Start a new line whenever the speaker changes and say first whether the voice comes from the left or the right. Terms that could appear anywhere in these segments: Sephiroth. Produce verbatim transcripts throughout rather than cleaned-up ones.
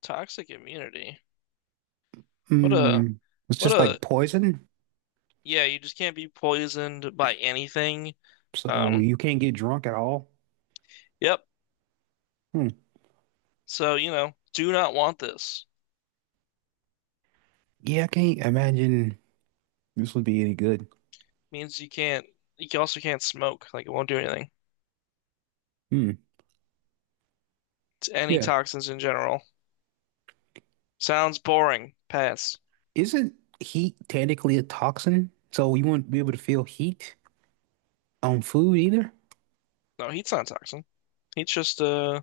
left: Toxic immunity. What a
right: Mm, it's
left: what
right: just
left: a
right: like poison,
left: yeah, you just can't be poisoned by anything.
right: so
left: Um,
right: you can't get drunk at all.
left: yep.
right: Hmm.
left: So, you know, do not want this.
right: Yeah, I can't imagine this would be any good.
left: Means you can't you can- also can't smoke, like it won't do anything.
right: Hmm.
left: It's any
right: Yeah.
left: toxins in general. Sounds boring. Pass.
right: Isn't heat technically a toxin? So you wouldn't be able to feel heat on food either?
left: No, heat's not a toxin. Heat's just uh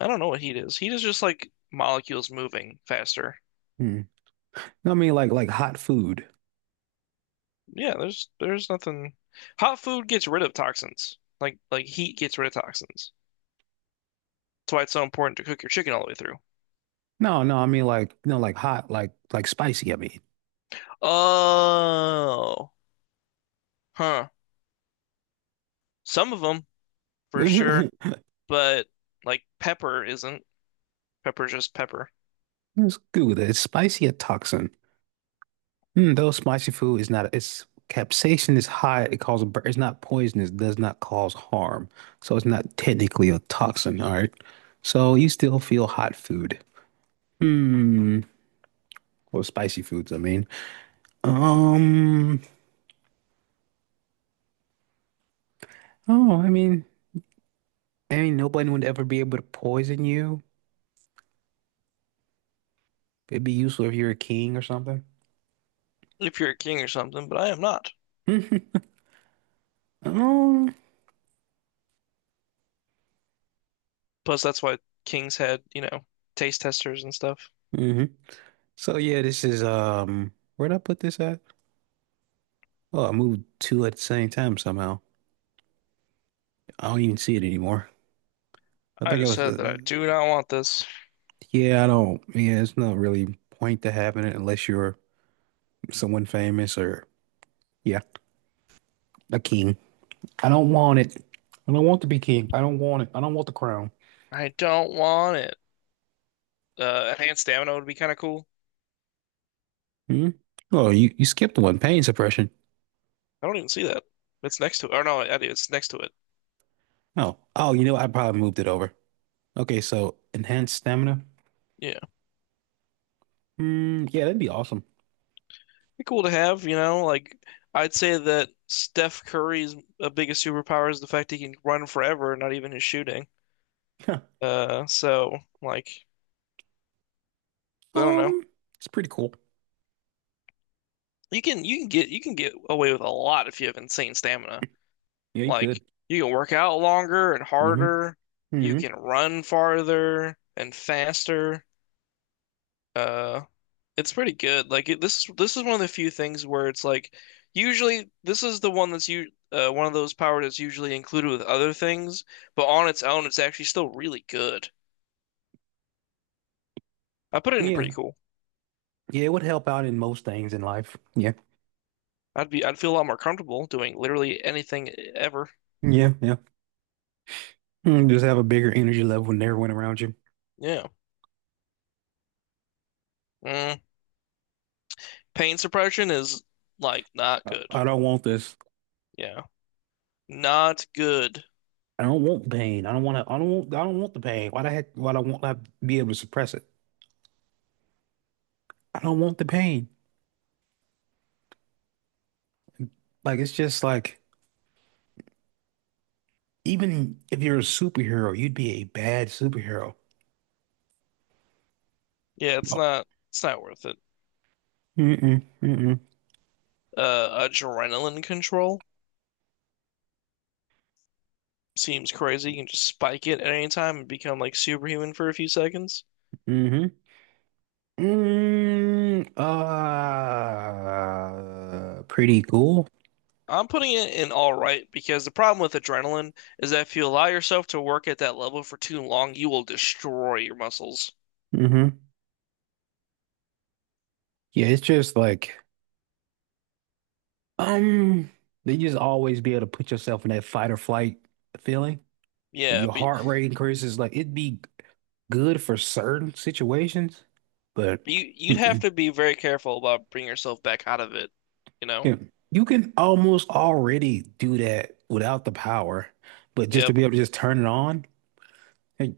left: I don't know what heat is. Heat is just like molecules moving faster.
right: Hmm. No, I mean like like hot food.
left: Yeah, there's there's nothing. Hot food gets rid of toxins. Like like heat gets rid of toxins. That's why it's so important to cook your chicken all the way through.
right: No, no, I mean like no, like hot, like like spicy, I mean.
left: Oh, huh. Some of them for sure, but like pepper isn't. Pepper's just pepper.
right: It's good. Is spicy a toxin? Mm, though spicy food is not, it's capsaicin is high. It causes, bur- it's not poisonous, does not cause harm. So it's not technically a toxin. All right. So you still feel hot food. Hmm. Or spicy foods, I mean. Um, oh, I mean, I mean, nobody would ever be able to poison you. It'd be useful if you're a king or something.
left: If you're a king or something, but I am not.
right: Um,
left: Plus, that's why kings had, you know, taste testers and stuff.
right: hmm So yeah, this is, um, where'd I put this at? Oh, I moved two at the same time somehow. I don't even see it anymore. I
left: I
right: think it
left: just
right: was,
left: said
right: uh,
left: that I do not want this.
right: yeah, I don't, yeah, it's not really point to having it unless you're someone famous or, yeah, a king. I don't want it. I don't want to be king. I don't want it. I don't want the crown.
left: I don't want it. Uh, enhanced stamina would be kind of cool.
right: Hmm? Oh, you, you skipped one, pain suppression.
left: I don't even see that. It's next to it. Or no, I do. It's next to it.
right: Oh, oh, you know, I probably moved it over. Okay, so enhanced stamina.
left: Yeah.
right: Hmm, yeah, that'd be awesome.
left: Be cool to have, you know. Like I'd say that Steph Curry's uh, biggest superpower is the fact he can run forever, not even his shooting.
right: Huh.
left: Uh, so like I don't know.
right: Um, it's pretty cool.
left: You can you can get you can get away with a lot if you have insane stamina.
right: Yeah, you could.
left: Like you can work out longer and
right: Mm-hmm.
left: harder. You
right: Mm-hmm.
left: can run farther and faster. Uh, It's pretty good. Like it, this is this is one of the few things where it's like usually this is the one that's you uh, one of those power that's usually included with other things, but on its own, it's actually still really good. I put it in
right: Yeah.
left: pretty cool.
right: Yeah, it would help out in most things in life. Yeah.
left: I'd be I'd feel a lot more comfortable doing literally anything ever.
right: Yeah. Yeah. Mm, just have a bigger energy level than everyone around you.
left: Yeah. Mm. Pain suppression is like not
right: I,
left: good.
right: I don't want this.
left: Yeah. Not good.
right: I don't want pain. I don't want to. I don't want. I don't want the pain. Why the heck? Why do I want not be able to suppress it? I don't want the pain. Like it's just like even if you're a superhero, you'd be a bad superhero.
left: Yeah, it's
right: Oh.
left: not it's not worth it.
right: Mm-mm, mm-mm,
left: Uh, adrenaline control seems crazy. You can just spike it at any time and become like superhuman for a few seconds.
right: mm-hmm. Mm, uh, pretty cool.
left: I'm putting it in all right because the problem with adrenaline is that if you allow yourself to work at that level for too long, you will destroy your muscles.
right: Hmm. Yeah, it's just like um, they just always be able to put yourself in that fight or flight feeling.
left: Yeah,
right: Your
left: but
right: heart rate increases. Like it'd be good for certain situations, but
left: but you you'd have
right: mm-mm.
left: to be very careful about bringing yourself back out of it, you know?
right: Yeah. You can almost already do that without the power, but just to
left: Yep.
right: be able to just turn it on. Like,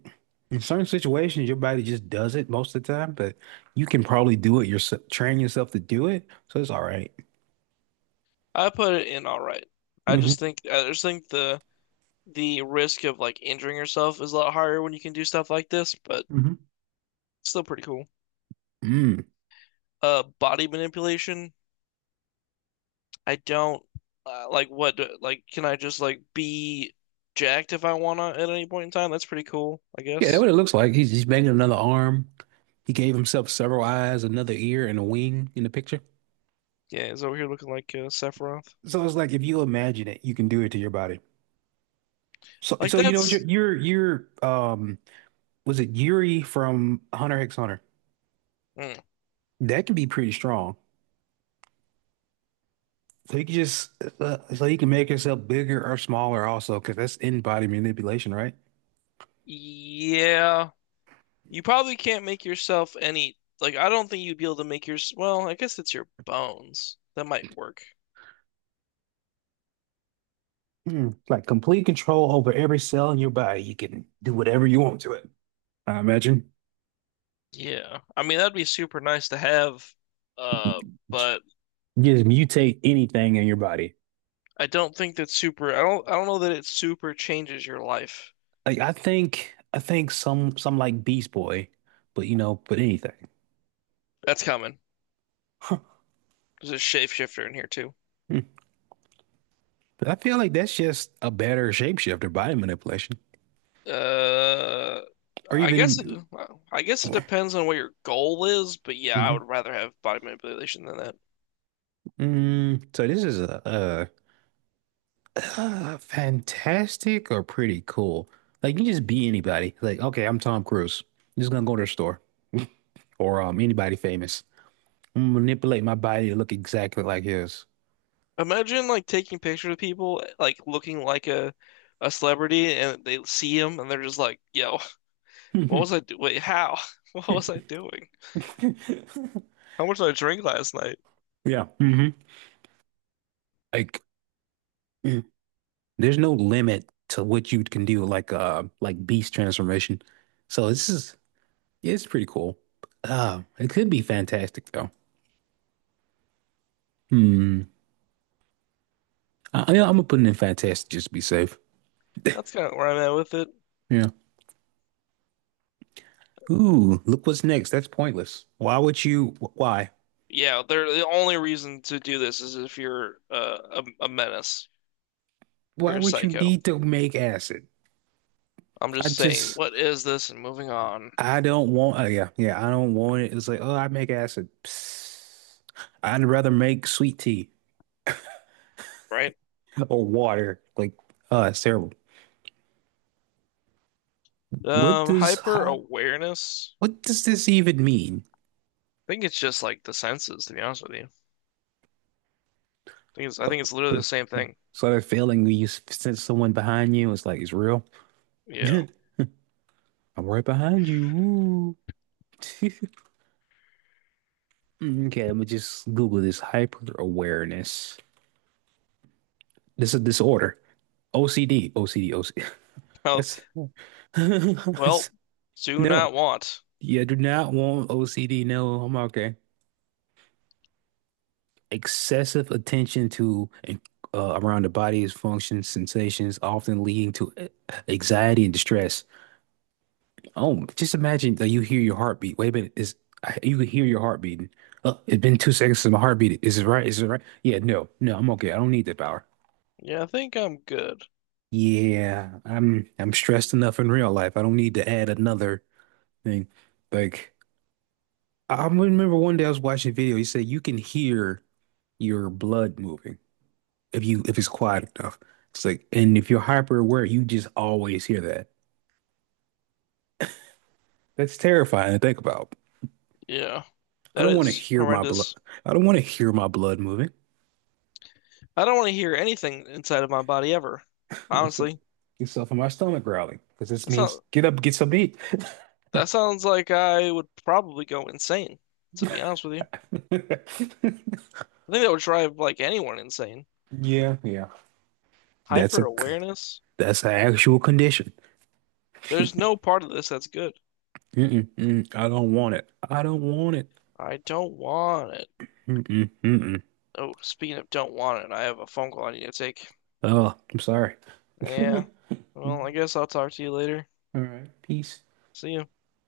right: in certain situations, your body just does it most of the time, but you can probably do it yourself, train yourself to do it, so it's all right.
left: I put it in all right. I
right: Mm-hmm.
left: just think I just think the the risk of like injuring yourself is a lot higher when you can do stuff like this, but
right: Mm-hmm.
left: it's still pretty cool.
right: Mm.
left: Uh, body manipulation. I don't uh, like what do- like can I just like be jacked if I wanna at any point in time? That's pretty cool, I
right: Yeah, that's
left: guess.
right: what it looks like. He's he's banging another arm. He gave himself several eyes, another ear, and a wing in the picture.
left: Yeah, is over here looking like uh, Sephiroth.
right: So it's like if you imagine it, you can do it to your body. So,
left: Like
right: so you know what your
left: that's
right: your your um was it Yuri from Hunter x Hunter?
left: mm,
right: That can be pretty strong. So you can just uh, so you can make yourself bigger or smaller also because that's in-body manipulation, right?
left: yeah. You probably can't make yourself any like I don't think you'd be able to make your well, I guess it's your bones. That might work.
right: Mm, like complete control over every cell in your body. You can do whatever you want to it. I imagine.
left: Yeah. I mean, that'd be super nice to have uh
right: Just
left: but
right: mutate anything in your body.
left: I don't think that's super I don't I don't know that it super changes your life.
right: Like I think I think some some like Beast Boy, but you know, but anything.
left: That's coming.
right: Huh.
left: There's a shapeshifter in here too.
right: Hmm. But I feel like that's just a better shapeshifter body manipulation.
left: Uh,
right: Or
left: I guess it,
right: even
left: I guess it depends on what your goal is, but yeah, I would rather have body manipulation than that.
right: mm, so this is a, a, uh fantastic or pretty cool. Like you can just be anybody. Like, okay, I'm Tom Cruise. I'm just gonna go to the store or um anybody famous. I'm gonna manipulate my body to look exactly like his.
left: Imagine like taking pictures of people like looking like a a celebrity and they see him and they're just like, "Yo, what was I do? Wait, how? What was I doing? How much did I drink last night?"
right: Yeah. Hmm. Like mm, there's no limit to what you can do, like uh like beast transformation. So this is it's pretty cool. Uh it could be fantastic though. Hmm. I, I- I'm gonna put it in fantastic just to be safe.
left: That's kind of where I'm at with it.
right: Yeah. Ooh, look what's next. That's pointless. Why would you? Why?
left: Yeah, they're the only reason to do this is if you're uh, a, a menace,
right: Why
left: you're a
right: would you
left: psycho.
right: need to make acid?
left: I'm
right: I
left: just saying,
right: just,
left: what is this and moving on,
right: I don't want. Uh, yeah, yeah, I don't want it. It's like, oh, I make acid. Psst. I'd rather make sweet tea
left: right?
right: or water. Like, oh, it's terrible. What
left: Um,
right: does
left: hyper
right: hi-
left: awareness.
right: what does this even mean?
left: I think it's just like the senses, to be honest with you. I think it's I
right: Oh,
left: think it's literally the
right: so,
left: same thing.
right: so that feeling when you s- sense someone behind you, it's like it's real.
left: Yeah.
right: I'm right behind you. Ooh. Mm, okay, let me just Google this hyper awareness. This is a disorder. O C D, O C D, O C D.
left: Well,
right: That's,
left: well,
right: that's-
left: do
right: no,
left: not want.
right: you do not want O C D. No, I'm okay. Excessive attention to and, uh, around the body's functions, sensations, often leading to a- anxiety and distress. Oh, just imagine that you hear your heartbeat. Wait a minute, is you can hear your heart beating. Uh, it's been two seconds since my heart beat. Is it right? Is it right? Yeah, no, no, I'm okay. I don't need that power.
left: Yeah, I think I'm good.
right: Yeah, I'm I'm stressed enough in real life. I don't need to add another thing. Like I remember one day I was watching a video. He said you can hear your blood moving if you if it's quiet enough. It's like and if you're hyper aware, you just always hear that. That's terrifying to think about.
left: Yeah.
right: I
left: That
right: don't want to
left: is
right: hear my blood.
left: horrendous.
right: I don't want to hear my blood moving.
left: I don't want to hear anything inside of my body ever.
right: What's up?
left: Honestly.
right: Get yourself in my stomach growling because this
left: That's
right: means
left: not,
right: get up, get some meat.
left: that sounds like I would probably go insane, to be honest with you.
right: Yeah,
left: I think that would drive like anyone insane.
right: yeah. That's
left: Hyper
right: a
left: awareness.
right: that's an actual condition.
left: There's no part of this that's good.
right: Mm-mm, mm, I don't want it. I don't want it.
left: I don't want it.
right: Mm-mm, mm-mm.
left: Oh, speaking of don't want it, I have a phone call I need to take.
right: Oh, I'm sorry.
left: Yeah. Well, I
right: Mm,
left: guess I'll talk to you later.
right: all right, peace.
left: See you.